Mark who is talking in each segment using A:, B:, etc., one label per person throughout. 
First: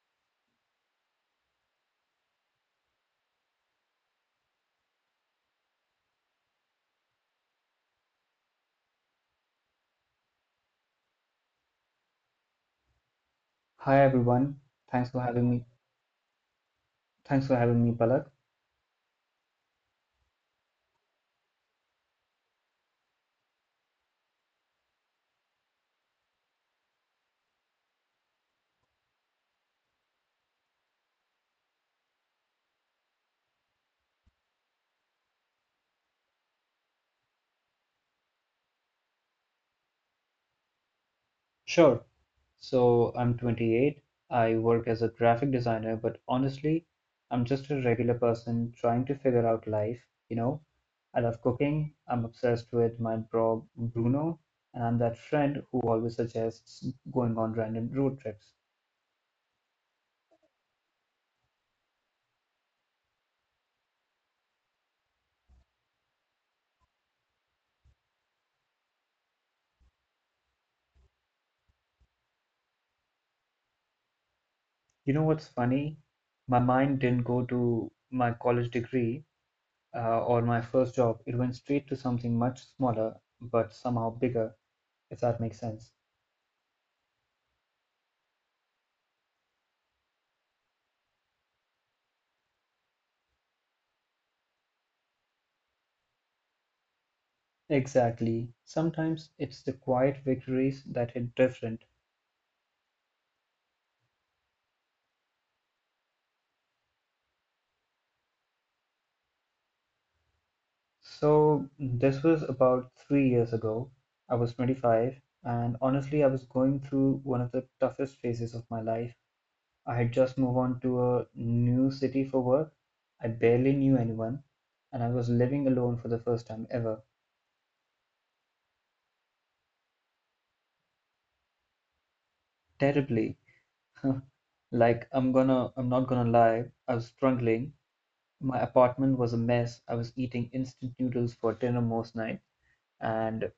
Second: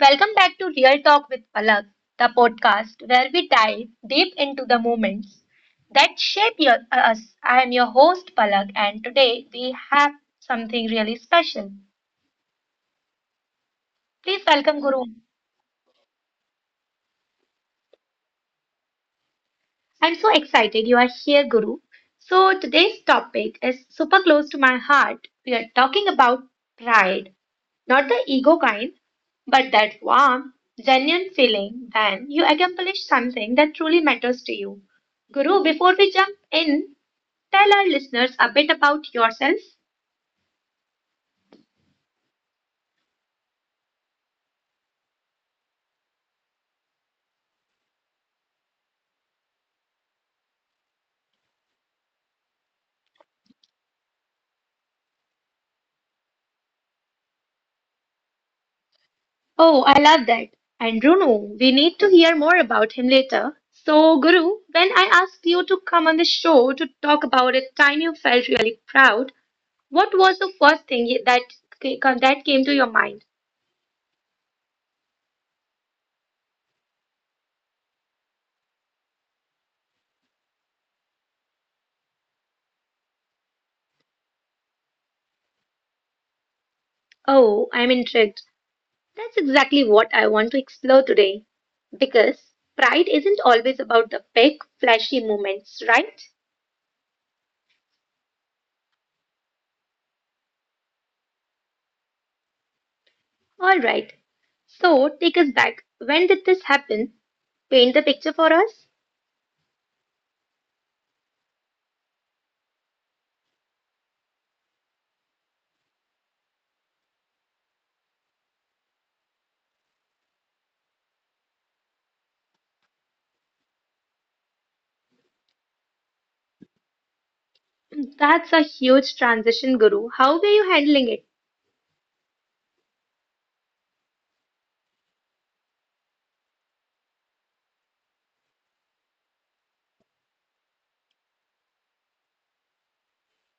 A: welcome back to Real Talk with Palak, the podcast where we dive deep into the moments that shape your, us. I am your host Palak, and today we have something really special.
B: Hi
A: Please
B: everyone.
A: welcome Guru.
B: Thanks for having me. Thanks for having me, Palak.
A: I'm so excited you are here, Guru. So today's topic is super close to my heart. We are talking about pride. Not the ego kind, but that warm, genuine feeling when you accomplish something that truly matters to you. Guru, before we jump in, tell our listeners a bit about yourself.
B: Sure. So I'm 28. I work as a graphic designer, but honestly, I'm just a regular person trying to figure out life, you know. I love cooking. I'm obsessed with my bro Bruno, and I'm that friend who always suggests going on random road trips.
A: Oh, I love that. And Runu, we need to hear more about him later. So, Guru, when I asked you to come on the show to talk about a time you felt really proud, what was the first thing that came to your mind?
B: You know what's funny? My mind didn't go to my college degree, or my first job. It went straight to something much smaller but somehow bigger, if that makes sense.
A: Oh, I'm intrigued. That's exactly what I want to explore today. Because pride isn't always about the big, flashy moments, right?
B: Exactly. Sometimes it's the quiet victories that hit different.
A: Alright, so take us back. When did this happen? Paint the picture for us.
B: So, this was about 3 years ago. I was 25, and honestly, I was going through one of the toughest phases of my life. I had just moved on to a new city for work. I barely knew anyone, and I was living alone for the first time ever.
A: That's a huge transition, Guru. How were you handling it?
B: Terribly. Like, I'm not gonna lie, I was struggling. My apartment was a mess. I was eating instant noodles for dinner most nights, and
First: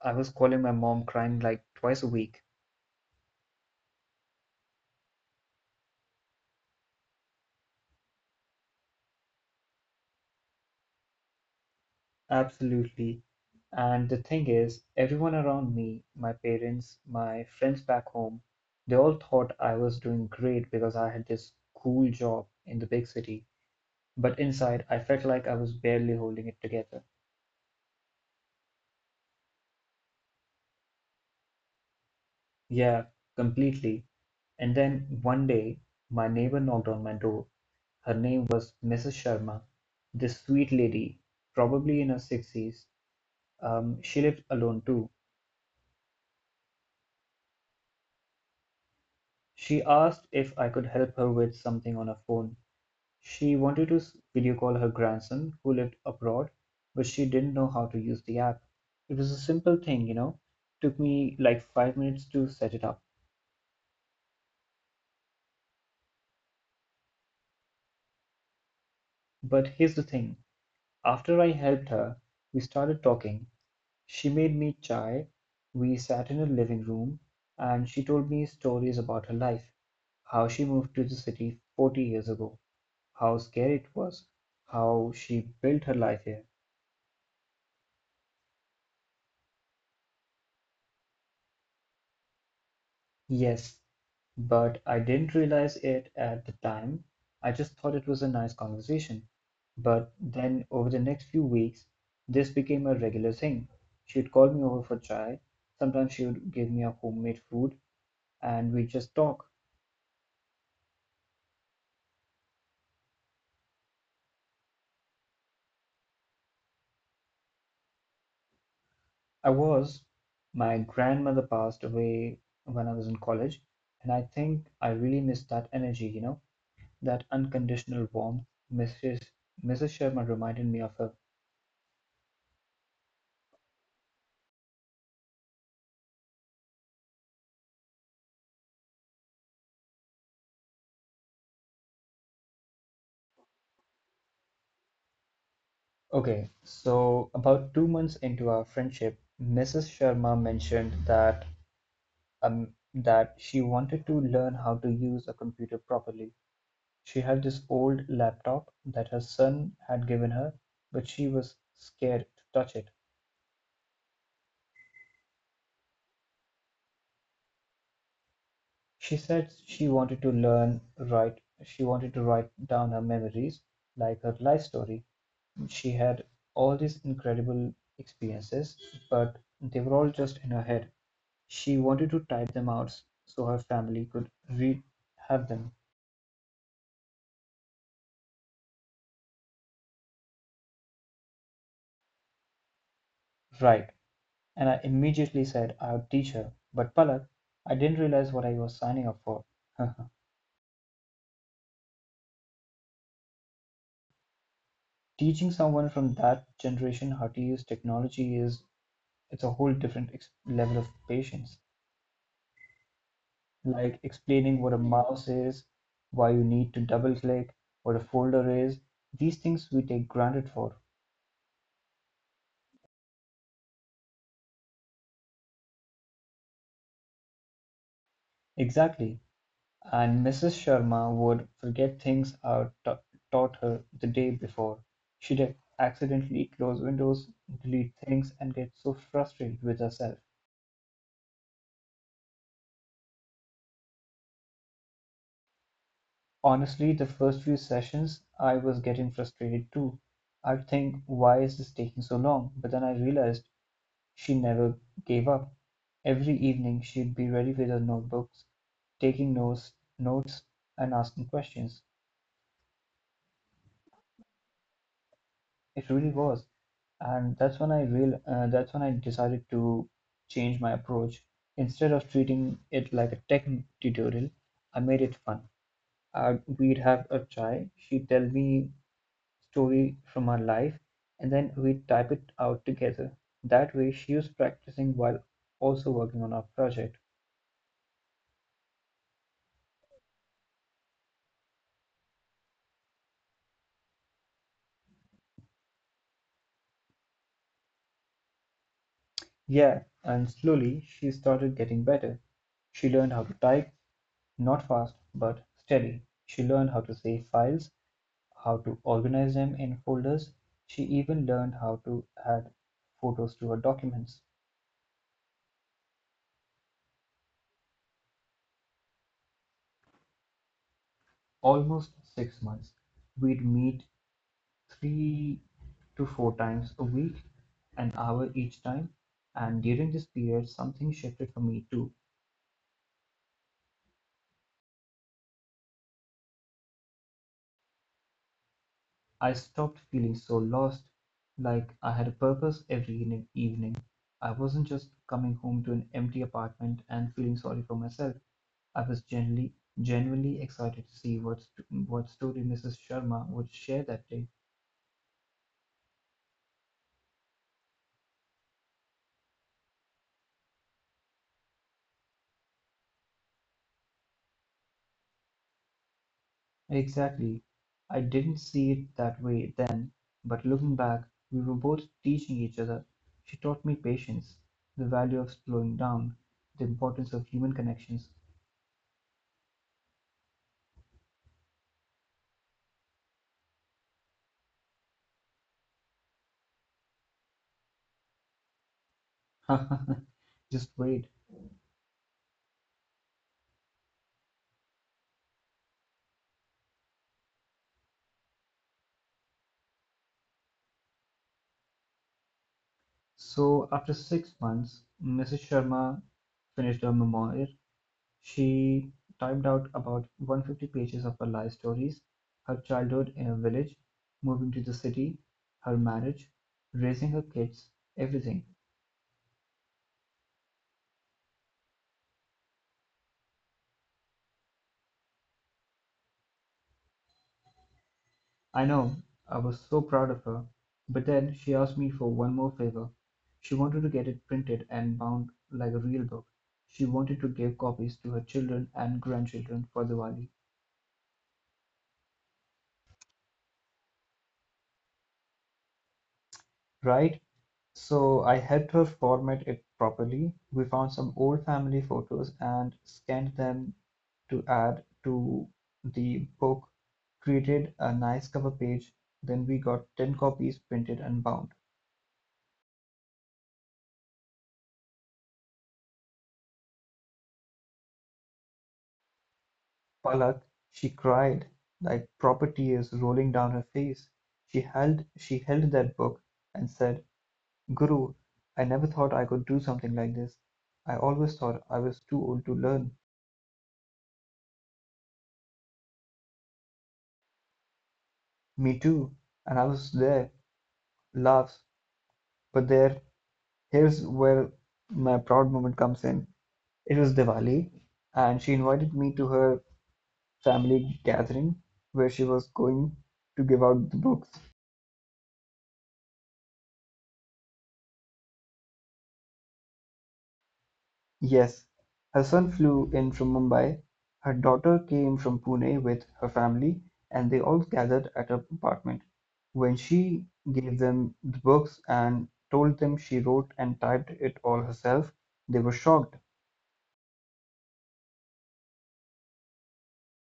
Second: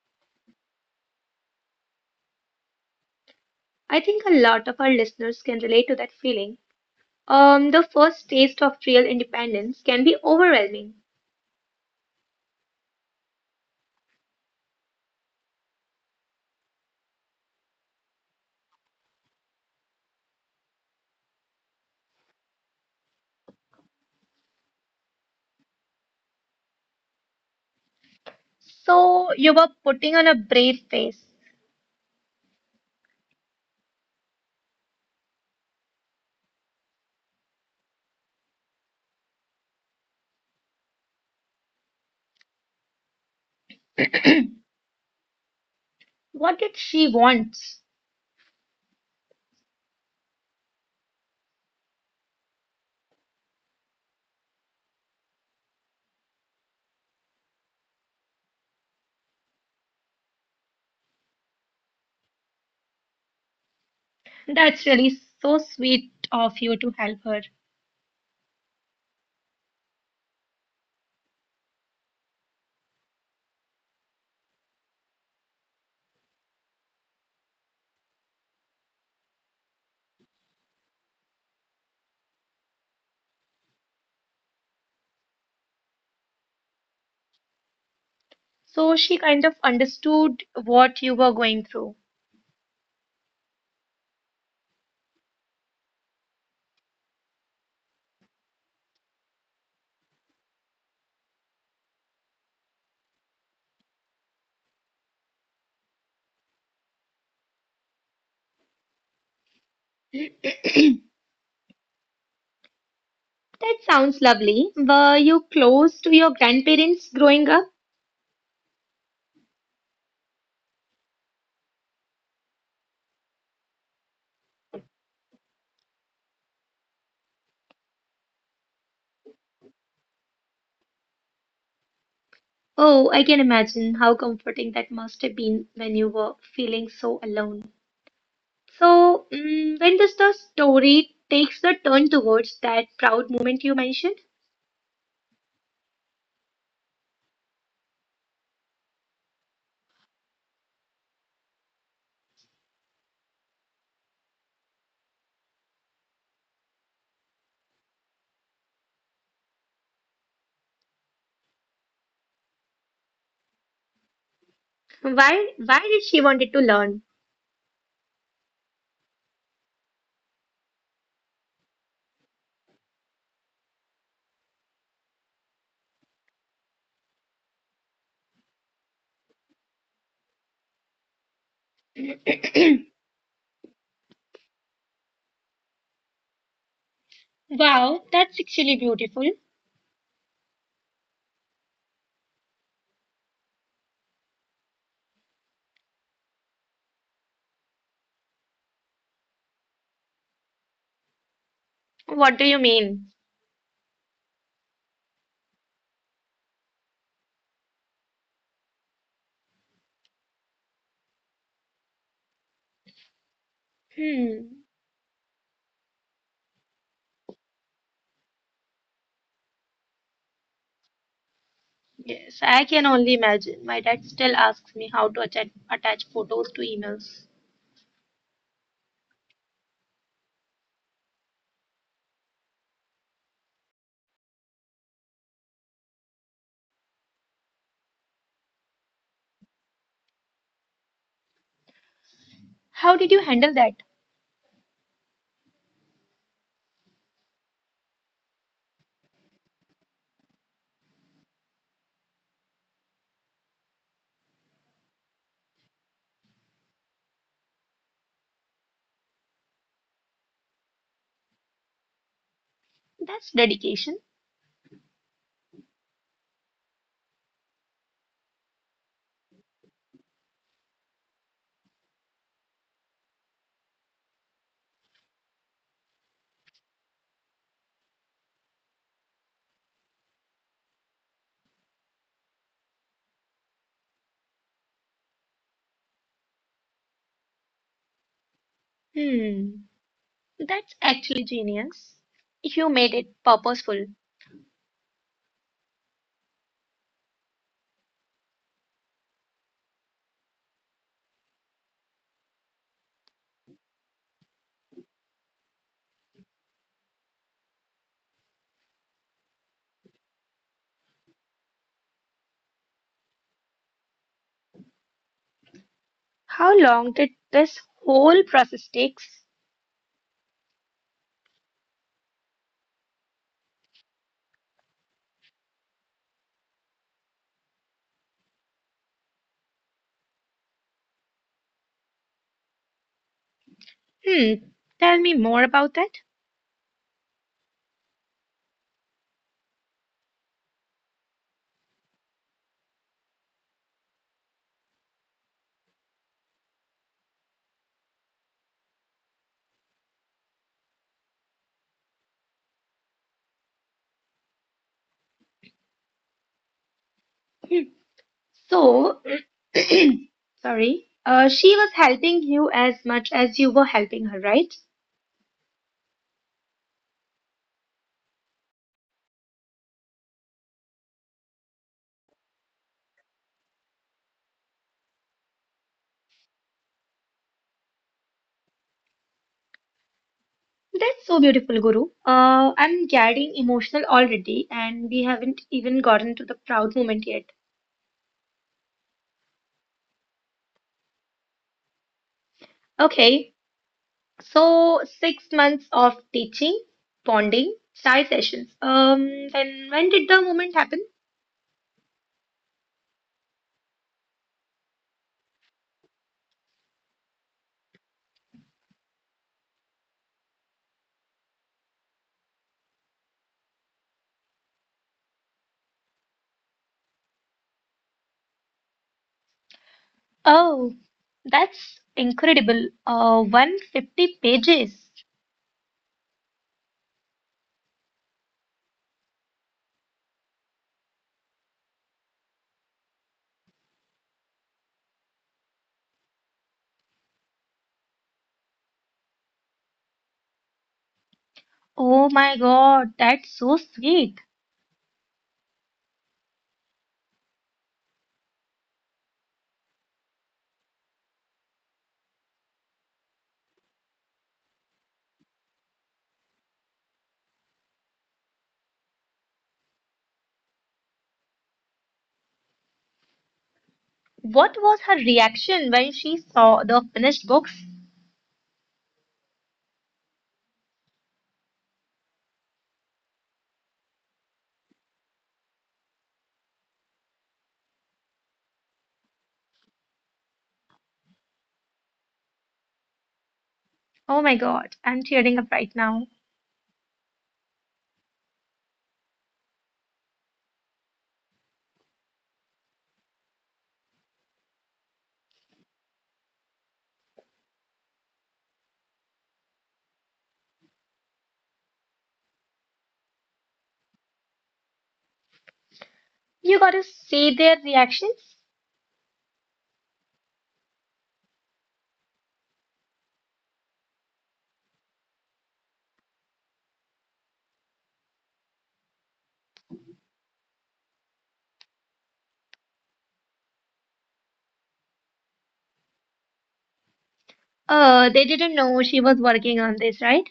B: I was calling my mom crying like twice a week.
A: I think a lot of our listeners can relate to that feeling. The first taste of real independence can be overwhelming.
B: Absolutely. And the thing is, everyone around me, my parents, my friends back home, they all thought I was doing great because I had this cool job in the big city. But inside, I felt like I was barely holding it together.
A: So you were putting on a brave face.
B: Yeah, completely. And then one day, my neighbor knocked on my door. Her name was Mrs. Sharma, this sweet lady, probably in her 60s. She lived alone too.
A: What did she want?
B: She asked if I could help her with something on her phone. She wanted to video call her grandson who lived abroad, but she didn't know how to use the app. It was a simple thing. Took me like 5 minutes to set it up.
A: That's really so sweet of you to help her.
B: But here's the thing. After I helped her, we started talking. She made me chai, we sat in her living room, and she told me stories about her life, how she moved to the city 40 years ago, how scary it was, how she built her life here.
A: So she kind of understood what you were going through.
B: Yes, but I didn't realize it at the time. I just thought it was a nice conversation. But then over the next few weeks, this became a regular thing. She'd call me over for chai. Sometimes she would give me a homemade food, and we'd just talk.
A: That sounds lovely. Were you close to your grandparents growing up?
B: I was. My grandmother passed away when I was in college, and I think I really missed that energy, that unconditional warmth. Mrs. Mrs. Sharma reminded me of her.
A: Oh, I can imagine how comforting that must have been when you were feeling so alone. So, when does the story takes the turn towards that proud moment you mentioned?
B: Okay, so about 2 months into our friendship, Mrs. Sharma mentioned um that she wanted to learn how to use a computer properly. She had this old laptop that her son had given her, but she was scared to touch it.
A: Why did she wanted to learn?
B: She said she wanted to write down her memories, like her life story. She had all these incredible experiences, but they were all just in her head. She wanted to type them out so her family could read have them,
A: Wow, that's actually beautiful.
B: right? And I immediately said I would teach her. But Palak, I didn't realize what I was signing up for.
A: What do you mean?
B: Teaching someone from that generation how to use technology is it's a whole different level of patience. Like
A: Hmm.
B: explaining what a mouse is, why you need to double click, what a folder is, these things we take granted for.
A: Yes, I can only imagine. My dad still asks me how to attach photos to emails.
B: Exactly. And Mrs. Sharma would forget things I taught her the day before. She'd accidentally close windows, delete things, and get so frustrated with herself.
A: How did you handle that?
B: Honestly, the first few sessions, I was getting frustrated too. I'd think, why is this taking so long? But then I realized she never gave up. Every evening she'd be ready with her notebooks, taking notes and asking questions.
A: That's dedication.
B: It really was, and that's when I real that's when I decided to change my approach. Instead of treating it like a tech tutorial, I made it fun. We'd have a chai. She'd tell me story from her life, and then we'd type it out together. That way, she was practicing while also working on our project.
A: Hmm. That's actually genius. You made it purposeful.
B: Yeah, and slowly she started getting better. She learned how to type, not fast, but steady. She learned how to save files, how to organize them in folders. She even learned how to add photos to her documents.
A: How long did this whole process takes?
B: Almost 6 months. We'd meet 3 to 4 times a week, an hour each time. And during this period, something shifted for me too.
A: Hmm. Tell me more about that.
B: I stopped feeling so lost, like I had a purpose every evening. I wasn't just coming home to an empty apartment and feeling sorry for myself. I was genuinely excited to see what story Mrs. Sharma would share that day.
A: So, sorry. She was helping you as much as you were helping her, right?
B: Exactly. I didn't see it that way then, but looking back, we were both teaching each other. She taught me patience, the value of slowing down, the importance of human connections.
A: That's so beautiful, Guru. I'm getting emotional already, and we haven't even gotten to the proud moment yet.
B: Just wait.
A: Okay, so 6 months of teaching, bonding, side sessions. Then when did the moment happen?
B: So after 6 months, Mrs. Sharma finished her memoir. She typed out about 150 pages of her life stories, her childhood in a village, moving to the city, her marriage, raising her kids, everything.
A: Oh, that's incredible. 150 pages.
B: I know, I was so proud of her. But then she asked me for one more favor. She wanted to get it printed and bound like a real book. She wanted to give copies to her children and grandchildren for Diwali.
A: Oh my God, that's so sweet.
B: Right? So I helped her format it properly. We found some old family photos and scanned them to add to the book, created a nice cover page. Then we got 10 copies printed and bound.
A: What was her reaction when she saw the finished books?
B: Palak, she cried like proper tears rolling down her face. She held that book and said, "Guru, I never thought I could do something like this. I always thought I was too old to learn."
A: Oh my God, I'm tearing up right now.
B: Me too, and I was there laughs. But here's where my proud moment comes in. It was Diwali, and she invited me to her family gathering where she was going to give out the books.
A: You got to see their reactions.
B: Yes, her son flew in from Mumbai, her daughter came from Pune with her family, and they all gathered at her apartment. When she gave them the books and told them she wrote and typed it all herself, they were shocked.
A: They didn't know she was working on this, right?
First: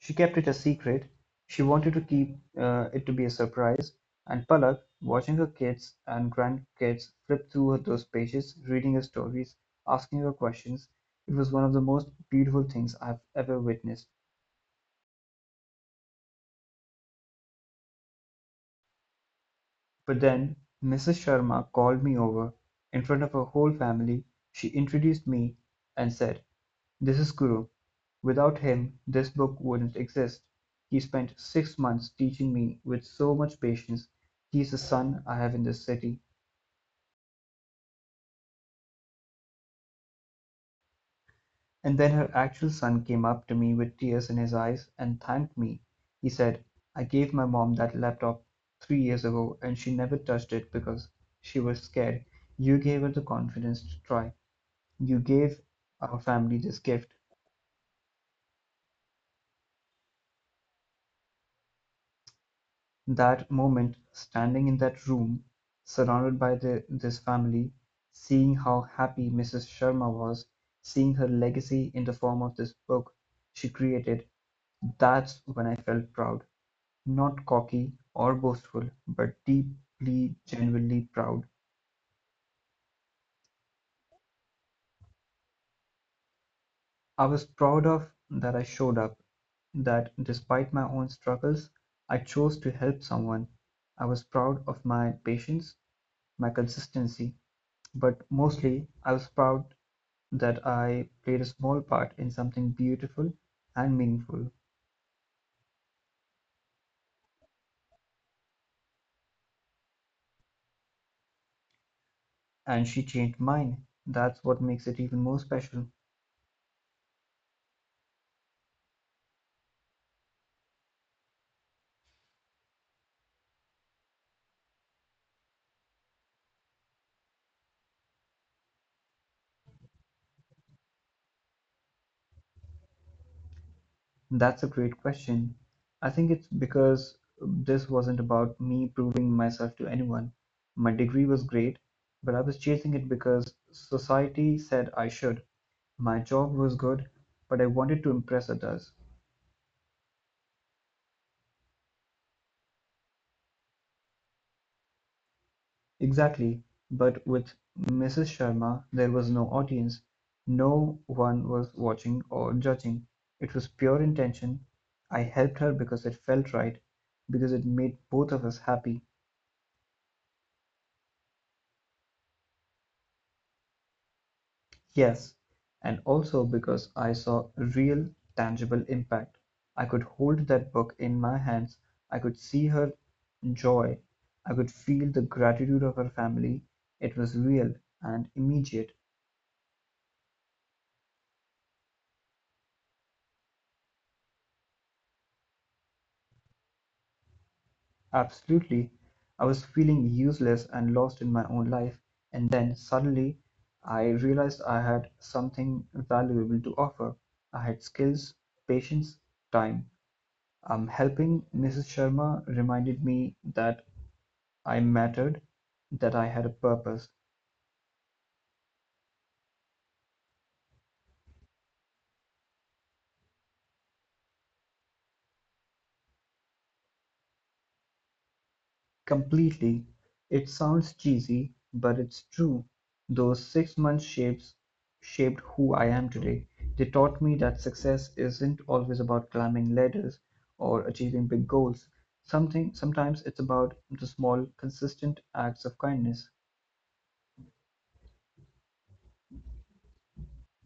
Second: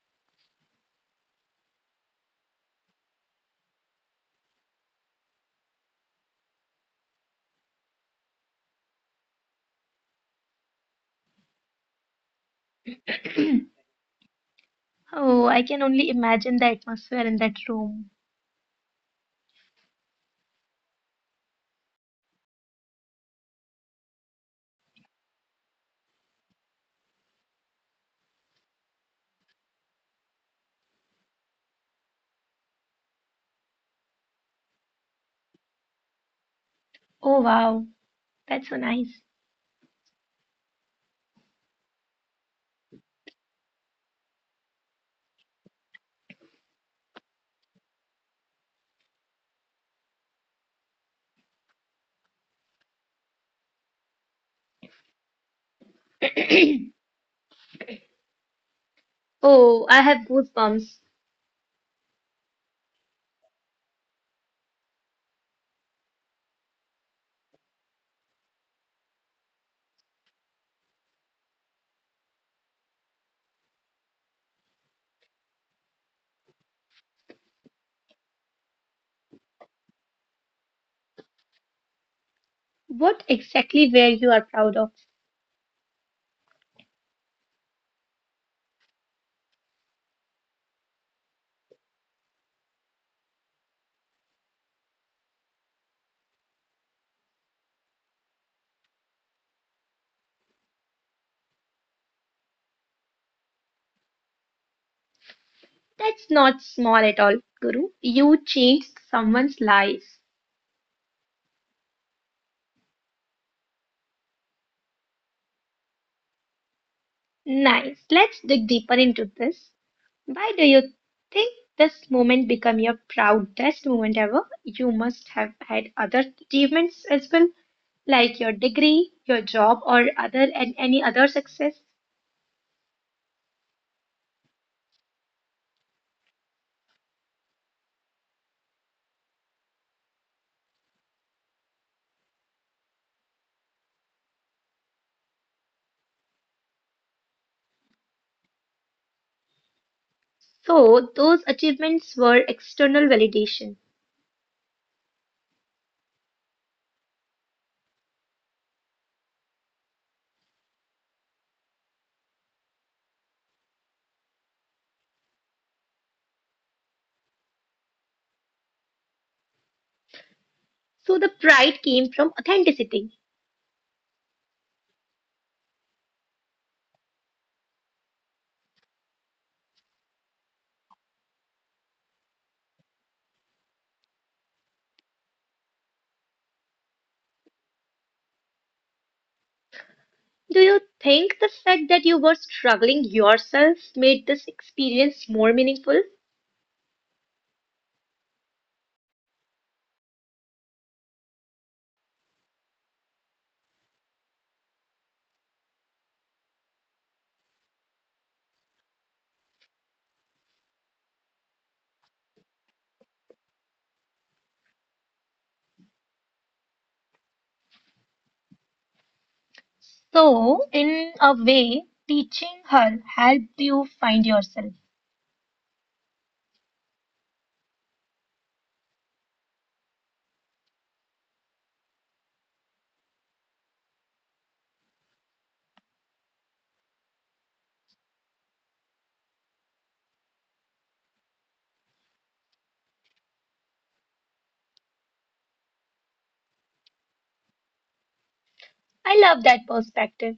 B: She kept it a secret, she wanted to keep it to be a surprise, and Palak, watching her kids and grandkids flip through those pages, reading her stories, asking her questions, it was one of the most beautiful things I've ever witnessed.
A: Oh, I can only imagine the atmosphere in that room.
B: But then Mrs. Sharma called me over in front of her whole family, she introduced me, and said, "This is Guru. Without him, this book wouldn't exist. He spent 6 months teaching me with so much patience. He's the son I have in this city."
A: Oh, wow. That's so nice.
B: And then her actual son came up to me with tears in his eyes and thanked me. He said, "I gave my mom that laptop 3 years ago and she never touched it because she was scared. You gave her the confidence to try. You gave our family this gift."
A: Oh, I have goosebumps.
B: That moment, standing in that room, surrounded by this family, seeing how happy Mrs. Sharma was, seeing her legacy in the form of this book she created, that's when I felt proud. Not cocky or boastful, but deeply, genuinely proud.
A: What exactly were you are proud of?
B: I was proud of that I showed up, that despite my own struggles, I chose to help someone. I was proud of my patience, my consistency. But mostly I was proud that I played a small part in something beautiful and meaningful.
A: That's not small at all, Guru. You changed someone's life.
B: And she changed mine. That's what makes it even more special.
A: Nice. Let's dig deeper into this. Why do you think this moment became your proudest moment ever? You must have had other achievements as well, like your degree, your job, or other and any other success.
B: That's a great question. I think it's because this wasn't about me proving myself to anyone. My degree was great, but I was chasing it because society said I should. My job was good, but I wanted to impress others.
A: So those achievements were external validation.
B: Exactly, but with Mrs. Sharma there was no audience, no one was watching or judging. It was pure intention. I helped her because it felt right, because it made both of us happy.
A: So the pride came from authenticity.
B: Yes, and also because I saw real, tangible impact. I could hold that book in my hands, I could see her joy, I could feel the gratitude of her family. It was real and immediate.
A: Do you think the fact that you were struggling yourself made this experience more meaningful?
B: Absolutely. I was feeling useless and lost in my own life, and then suddenly I realized I had something valuable to offer. I had skills, patience, time. Helping Mrs. Sharma reminded me that I mattered, that I had a purpose.
A: So, in a way, teaching her helped you find yourself.
B: Completely, it sounds cheesy, but it's true. Those 6 months shapes shaped who I am today. They taught me that success isn't always about climbing ladders or achieving big goals. Something sometimes it's about the small, consistent acts of kindness
A: I love that perspective.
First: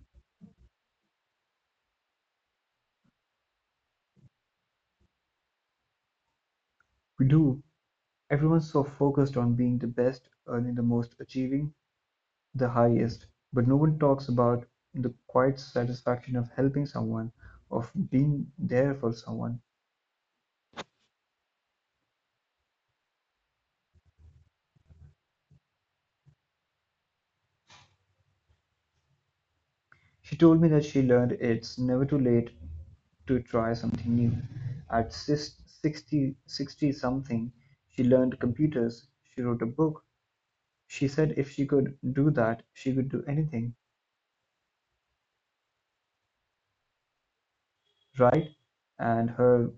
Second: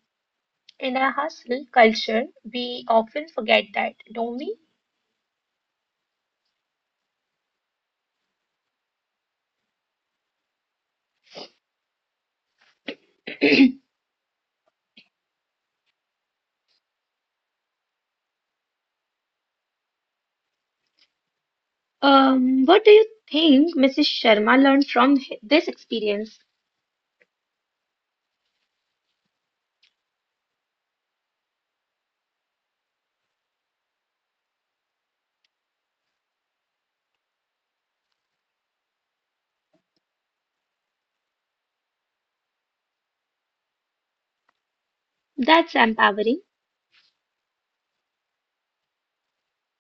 A: In our hustle culture, we often forget that, don't we?
B: we do. Everyone's so focused on being the best, earning the most, achieving the highest, but no one talks about the quiet satisfaction of helping someone, of being there for someone.
A: What do you think Mrs. Sharma learned from this experience?
B: She told me that she learned it's never too late to try something new. At 60, 60 something, she learned computers, she wrote a book. She said if she could do that, she could do anything,
A: That's empowering.
B: right? And her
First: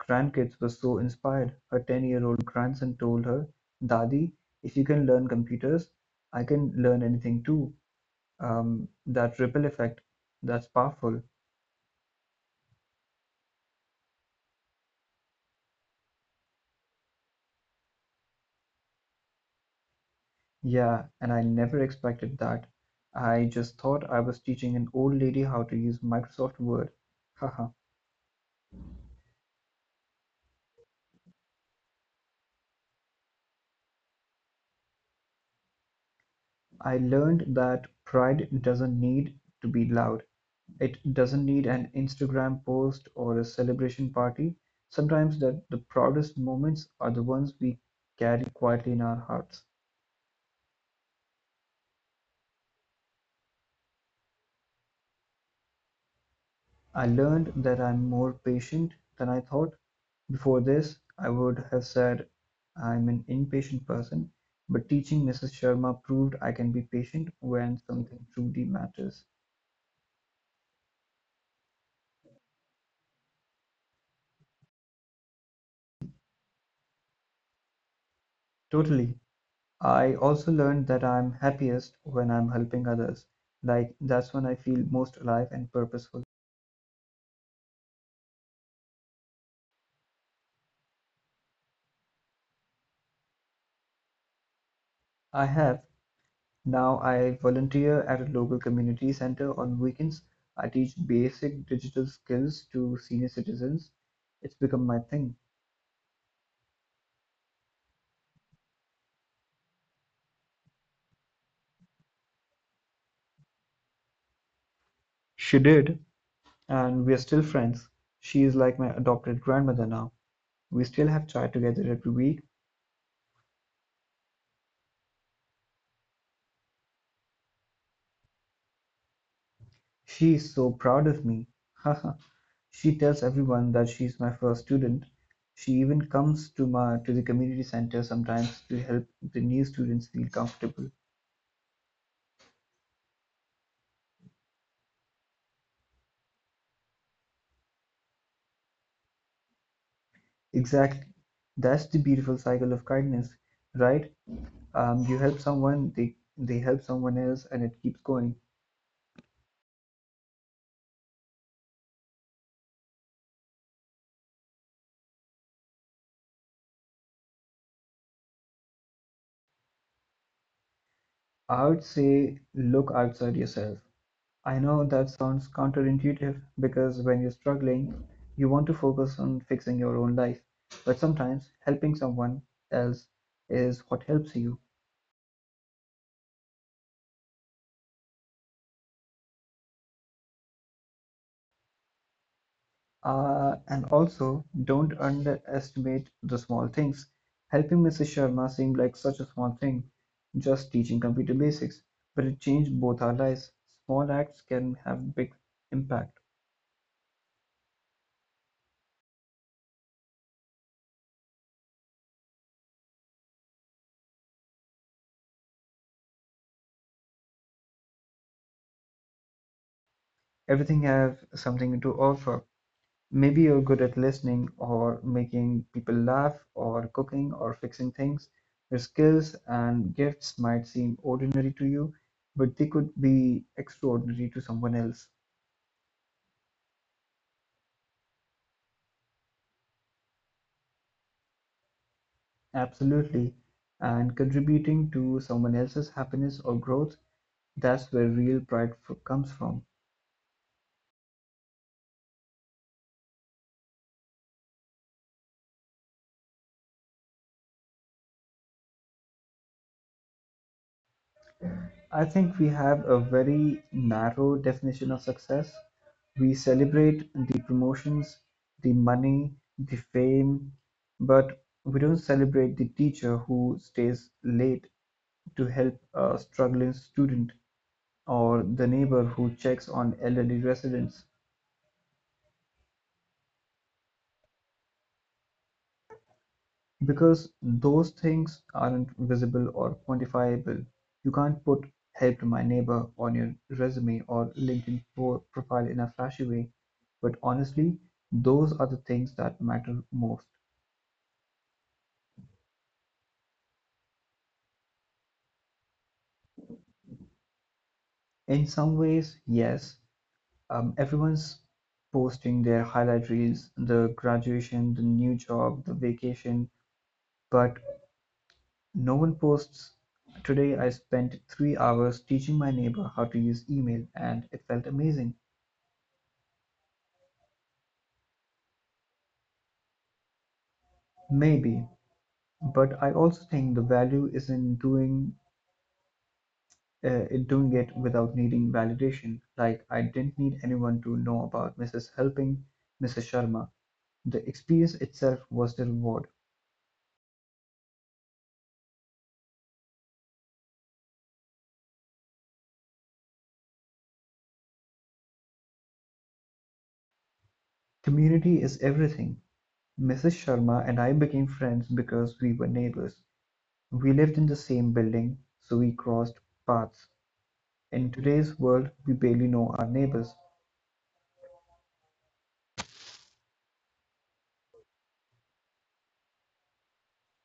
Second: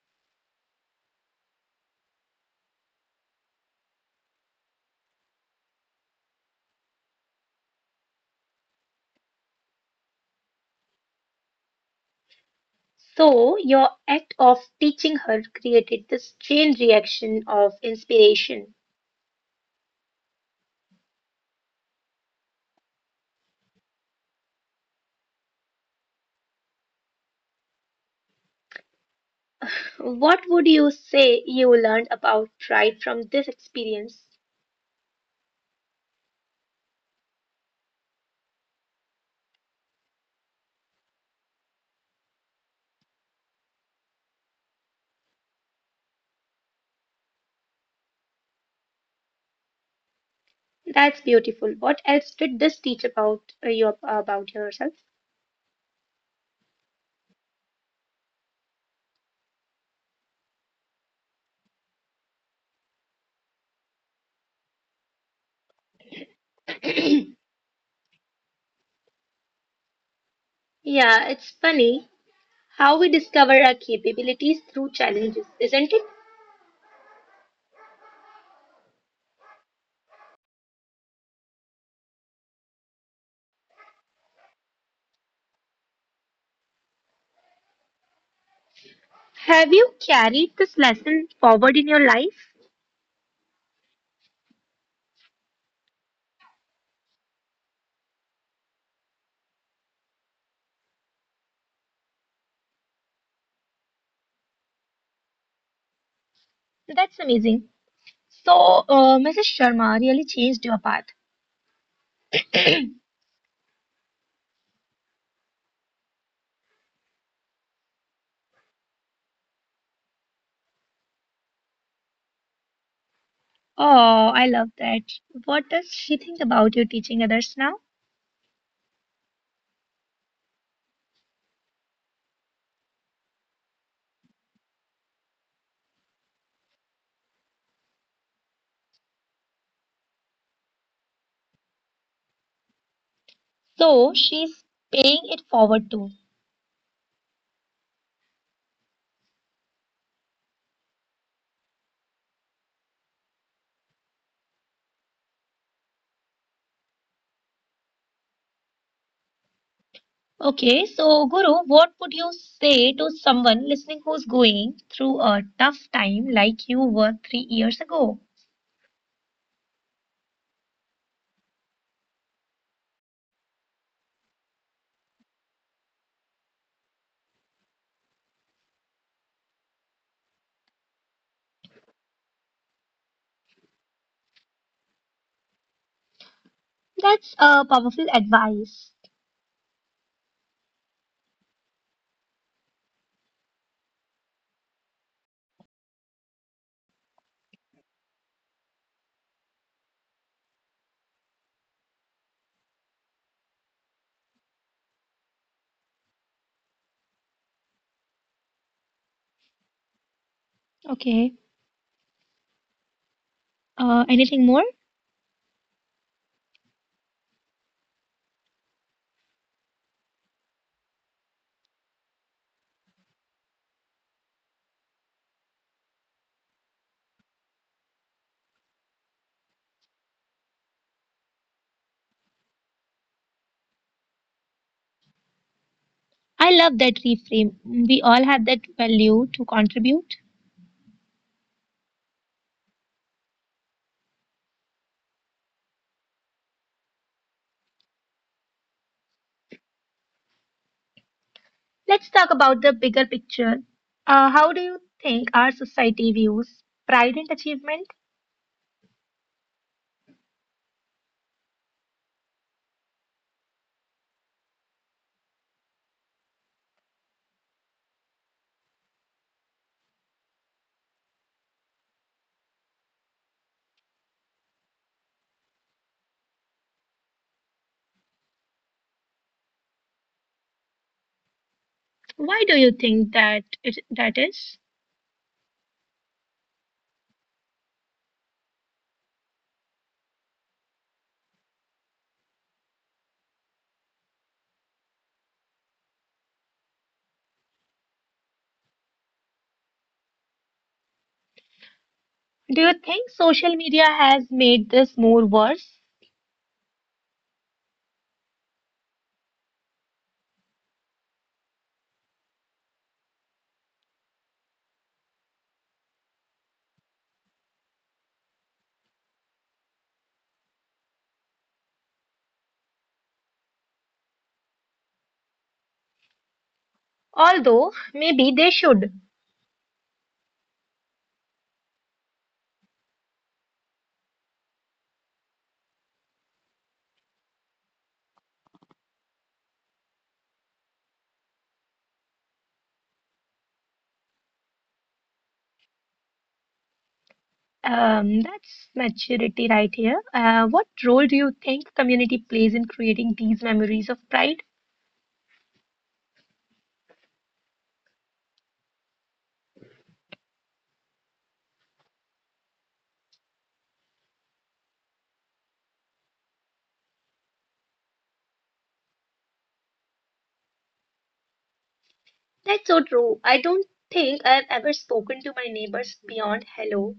B: grandkids were so inspired. Her 10-year-old year old grandson told her, Dadi, if you can learn computers, I can learn anything too. That ripple effect, that's powerful.
A: So, your act of teaching her created this chain reaction of inspiration.
B: Yeah, and I never expected that. I just thought I was teaching an old lady how to use Microsoft Word. Haha.
A: What would you say you learned about pride from this experience?
B: I learned that pride doesn't need to be loud. It doesn't need an Instagram post or a celebration party. Sometimes that the proudest moments are the ones we carry quietly in our hearts.
A: That's beautiful. What else did this teach about you about yourself?
B: I learned that I'm more patient than I thought. Before this, I would have said I'm an impatient person, but teaching Mrs. Sharma proved I can be patient when something truly matters.
A: Yeah, it's funny how we discover our capabilities through challenges, isn't it?
B: Totally. I also learned that I'm happiest when I'm helping others. Like, that's when I feel most alive and purposeful.
A: Have you carried this lesson forward in your life?
B: I have. Now I volunteer at a local community center on weekends. I teach basic digital skills to senior citizens. It's become my thing.
A: That's amazing. So, Mrs. Sharma really changed your path.
B: She did, and we're still friends. She is like my adopted grandmother now. We still have chai together every week.
A: Oh, I love that. What does she think about you teaching others now?
B: She is so proud of me. Haha. She tells everyone that she is my first student. She even comes to the community center sometimes to help the new students feel comfortable.
A: So, she's paying it forward too.
B: Exactly. That's the beautiful cycle of kindness, right? You help someone, they help someone else, and it keeps going.
A: Okay, so Guru, what would you say to someone listening who's going through a tough time like you were 3 years ago?
B: I would say look outside yourself. I know that sounds counterintuitive because when you're struggling, you want to focus on fixing your own life. But sometimes helping someone else is what helps you.
A: That's a powerful advice.
B: And also, don't underestimate the small things. Helping Mrs. Sharma seemed like such a small thing, just teaching computer basics, but it changed both our lives. Small acts can have big impact.
A: Okay. Anything more?
B: Everything have something to offer. Maybe you're good at listening or making people laugh or cooking or fixing things. Your skills and gifts might seem ordinary to you, but they could be extraordinary to someone else.
A: I love that reframe. We all have that value to contribute.
B: Absolutely. And contributing to someone else's happiness or growth, that's where real pride f comes from.
A: Let's talk about the bigger picture. How do you think our society views pride and achievement?
B: I think we have a very narrow definition of success. We celebrate the promotions, the money, the fame, but we don't celebrate the teacher who stays late to help a struggling student or the neighbor who checks on elderly residents.
A: Why do you think that is?
B: Because those things aren't visible or quantifiable, you can't put "helped my neighbor" on your resume or LinkedIn profile in a flashy way. But honestly, those are the things that matter most.
A: Do you think social media has made this more worse?
B: In some ways, yes, everyone's posting their highlight reels, the graduation, the new job, the vacation, but no one posts. Today, I spent 3 hours teaching my neighbor how to use email, and it felt amazing.
A: Although maybe they should.
B: Maybe. But I also think the value is in doing it without needing validation. Like I didn't need anyone to know about Mrs. Helping, Mrs. Sharma. The experience itself was the reward.
A: That's maturity right here. What role do you think community plays in creating these memories of pride?
B: Community is everything. Mrs. Sharma and I became friends because we were neighbors. We lived in the same building, so we crossed paths. In today's world, we barely know our neighbors.
A: That's so true. I don't think I've ever spoken to my neighbors beyond hello.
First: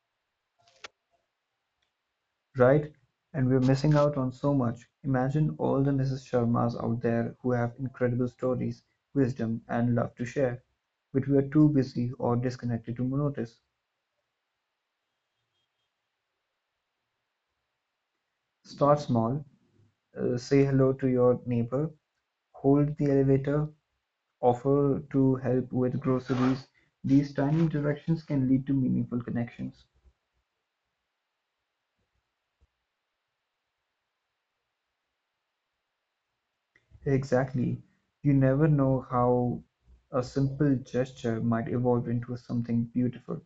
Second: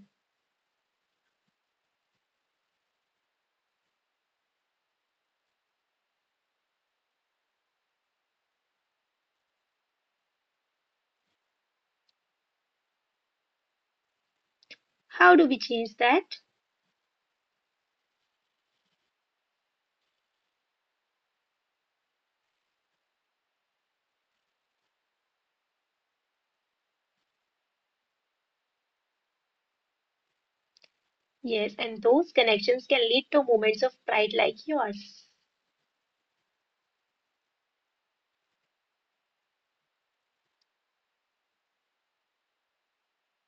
B: Right? And we're missing out on so much. Imagine all the Mrs. Sharmas out there who have incredible stories, wisdom, and love to share, but we are too busy or disconnected to notice.
A: How do we change that?
B: Start small, say hello to your neighbor, hold the elevator, offer to help with groceries. These tiny interactions can lead to meaningful connections.
A: Yes, and those connections can lead to moments of pride like yours.
B: Exactly. You never know how a simple gesture might evolve into something beautiful.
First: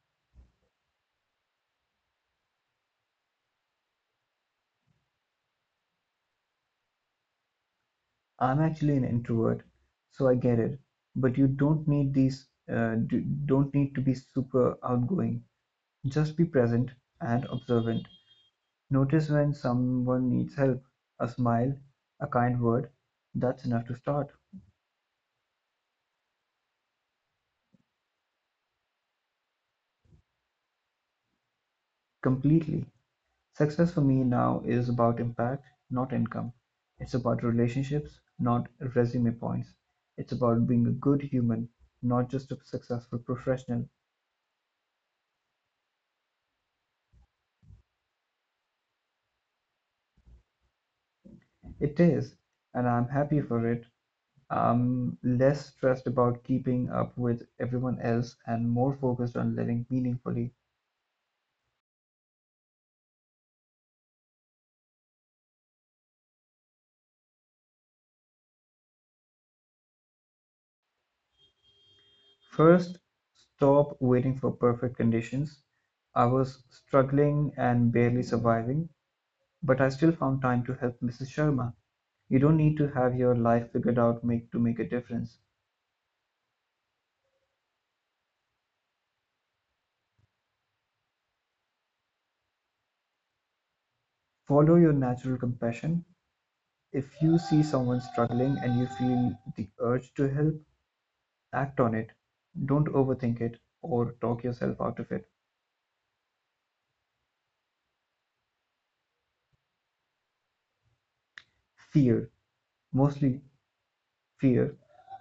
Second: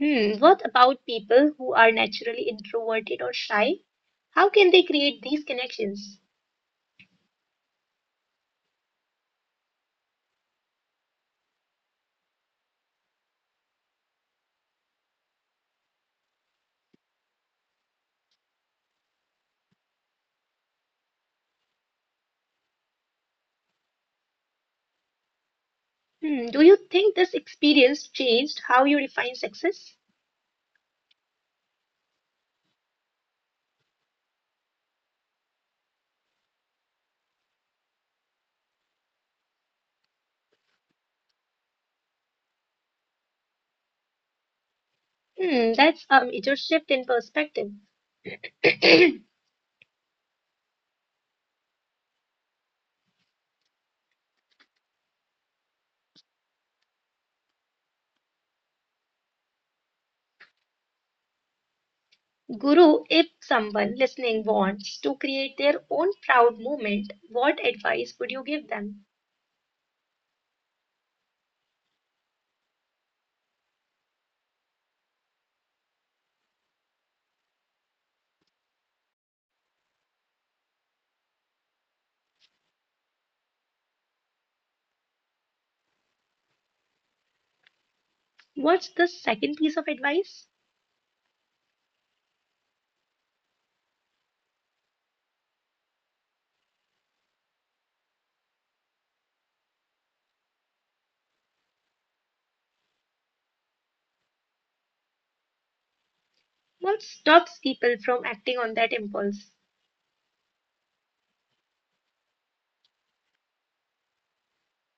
A: Hmm, what about people who are naturally introverted or shy? How can they create these connections?
B: I'm actually an introvert, so I get it. But you don't need don't need to be super outgoing. Just be present and observant. Notice when someone needs help, a smile, a kind word. That's enough to start
A: Hmm, do you think this experience changed how you define success?
B: completely. Success for me now is about impact, not income. It's about relationships, not resume points. It's about being a good human, not just a successful professional.
A: Hmm, that's a major shift in perspective.
B: It is, and I'm happy for it. I'm less stressed about keeping up with everyone else and more focused on living meaningfully.
A: Guru, if someone listening wants to create their own proud moment, what advice would you give them?
B: First, stop waiting for perfect conditions. I was struggling and barely surviving, but I still found time to help Mrs. Sharma. You don't need to have your life figured to make a difference.
A: What's the second piece of advice?
B: Follow your natural compassion. If you see someone struggling and you feel the urge to help, act on it. Don't overthink it or talk yourself out of it.
A: What stops people from acting on that impulse?
B: Fear. Mostly fear,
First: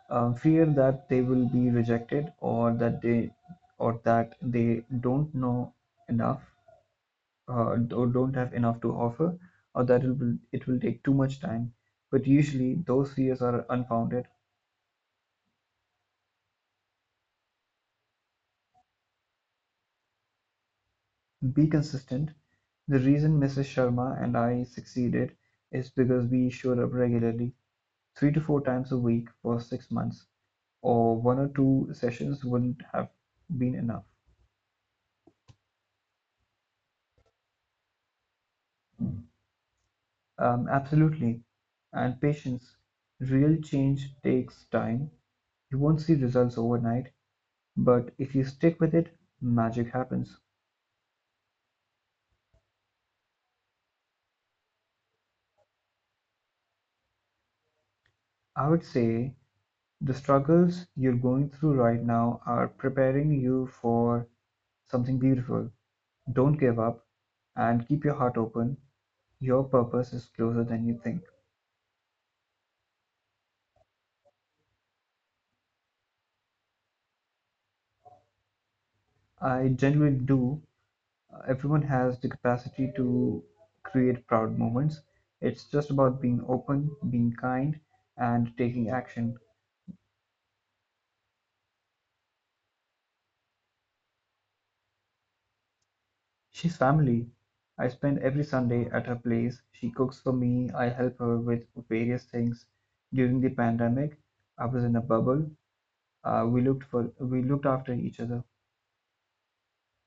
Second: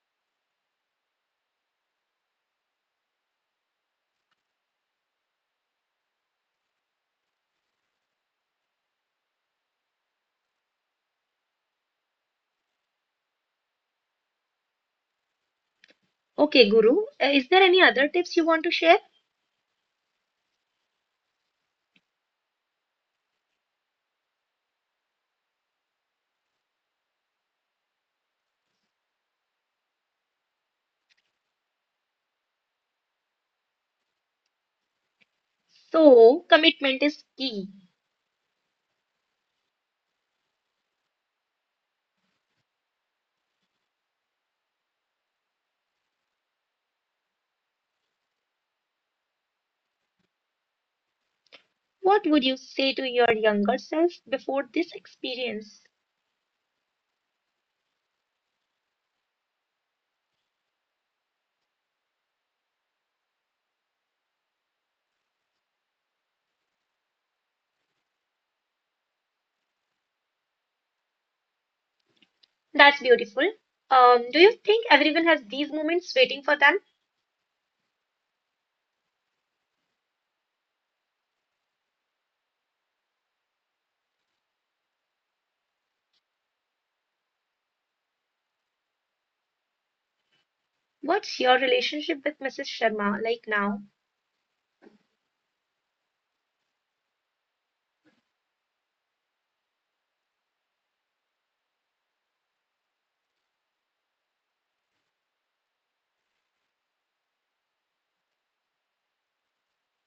B: fear that they will be rejected or that they don't know enough or don't have enough to offer, or that it will take too much time. But usually those fears are unfounded.
A: Okay, Guru, is there any other tips you want to share?
B: Be consistent. The reason Mrs. Sharma and I succeeded is because we showed up regularly, three to four times a week for 6 months, or one or two sessions wouldn't have been enough.
A: So, commitment is key.
B: Absolutely. And patience. Real change takes time. You won't see results overnight, but if you stick with it, magic happens.
A: What would you say to your younger self before this experience?
B: I would say the struggles you're going through right now are preparing you for something beautiful. Don't give up and keep your heart open. Your purpose is closer than you think.
A: That's beautiful. Do you think everyone has these moments waiting for them?
B: I genuinely do. Everyone has the capacity to create proud moments. It's just about being open, being kind, and taking action.
A: What's your relationship with Mrs. Sharma like now?
B: She's family. I spend every Sunday at her place. She cooks for me. I help her with various things. During the pandemic, I was in a bubble. We looked after each other.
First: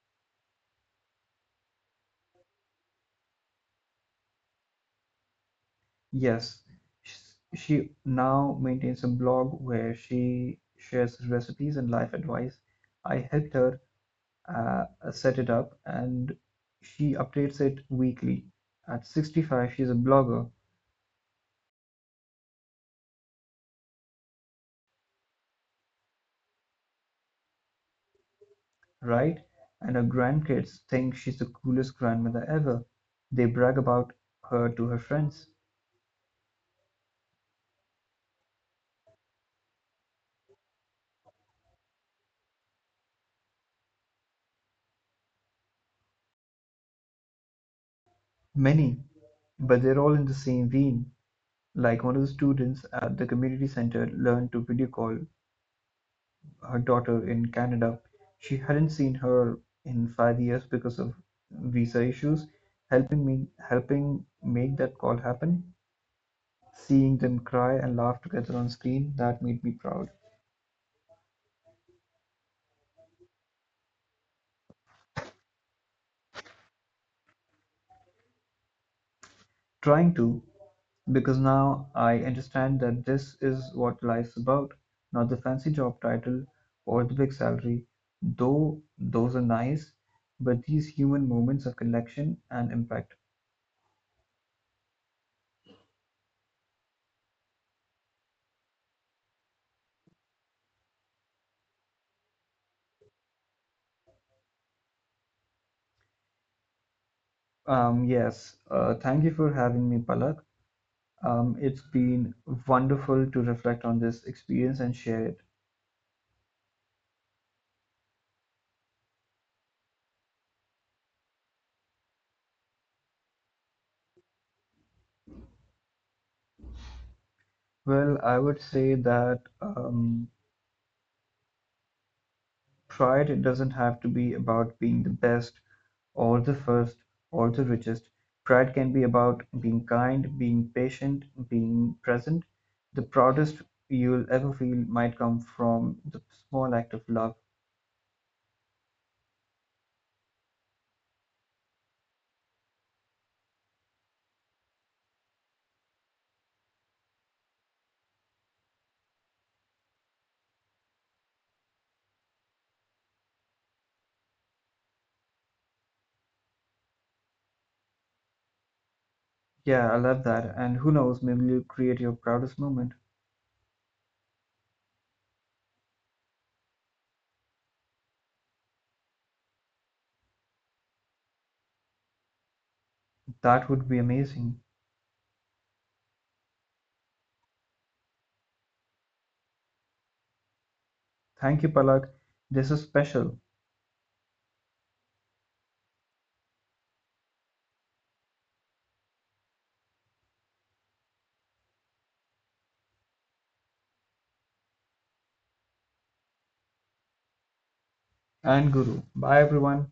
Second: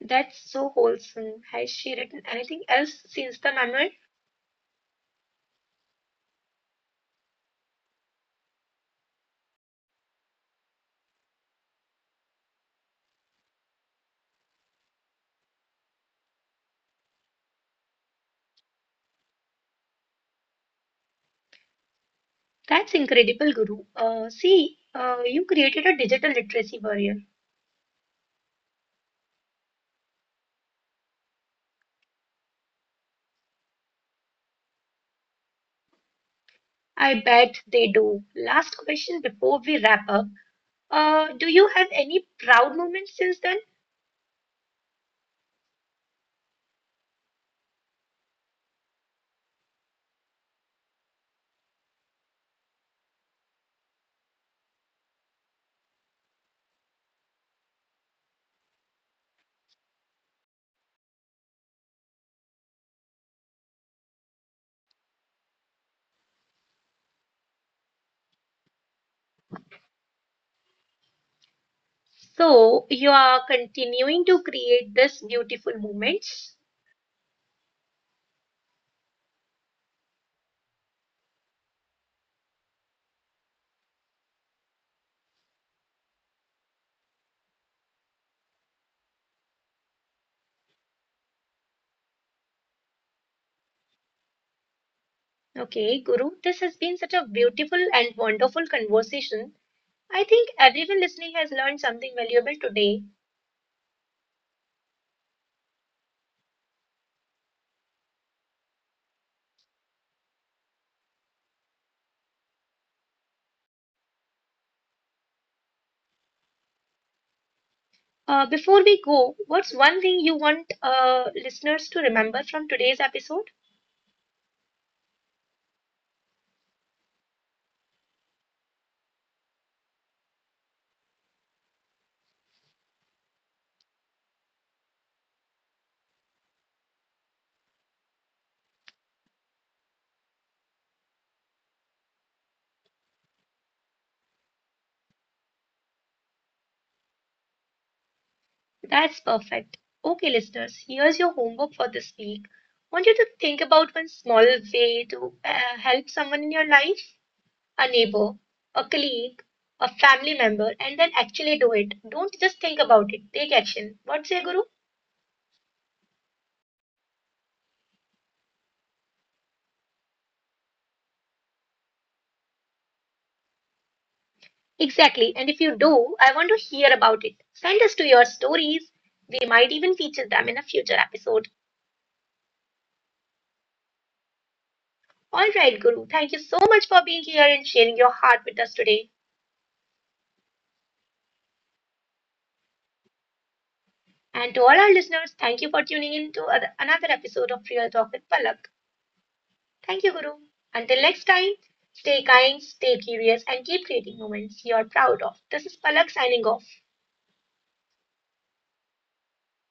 A: That's so wholesome. Has she written anything else since the manual?
B: Yes, she now maintains a blog where she shares recipes and life advice. I helped her uh, set it up and she updates it weekly. At 65, she's a blogger,
A: That's incredible, Guru. You created a digital literacy barrier.
B: right? And her grandkids think she's the coolest grandmother ever. They brag about her to her friends.
A: I bet they do. Last question before we wrap up. Do you have any proud moments since then?
B: Many, but they're all in the same vein. Like one of the students at the community center learned to video call her daughter in Canada. She hadn't seen her in 5 years because of visa issues. Helping make that call happen, seeing them cry and laugh together on screen, that made me proud.
A: So you are continuing to create this beautiful moments.
B: Trying to, because now I understand that this is what life's about, not the fancy job title or the big salary, though those are nice, but these human moments of connection and impact.
A: Okay, Guru, this has been such a beautiful and wonderful conversation. I think everyone listening has learned something valuable today.
B: Yes, thank you for having me, Palak. It's been wonderful to reflect on this experience and share it.
A: Before we go, what's one thing you want listeners to remember from today's episode?
B: Well, I would say that pride it doesn't have to be about being the best or the first or the richest. Pride can be about being kind, being patient, being present. The proudest you'll ever feel might come from the small act of love.
A: That's perfect. Okay, listeners, here's your homework for this week. Want you to think about one small way to help someone in your life, a neighbor, a colleague, a family member, and then actually do it. Don't just think about it, take action. What say, Guru?
B: Yeah, I love that. And who knows, maybe you'll create your proudest moment.
A: Exactly, and if you do, I want to hear about it. Send us to your stories. We might even feature them in a future episode.
B: That would be amazing.
A: All right, Guru, thank you so much for being here and sharing your heart with us today.
B: Thank you, Palak. This is special.
A: And to all our listeners, thank you for tuning in to another episode of Real Talk with Palak. Thank you, Guru. Until next time, stay kind, stay curious, and keep creating moments you're proud of. This is Palak signing off.
B: And Guru. Bye everyone.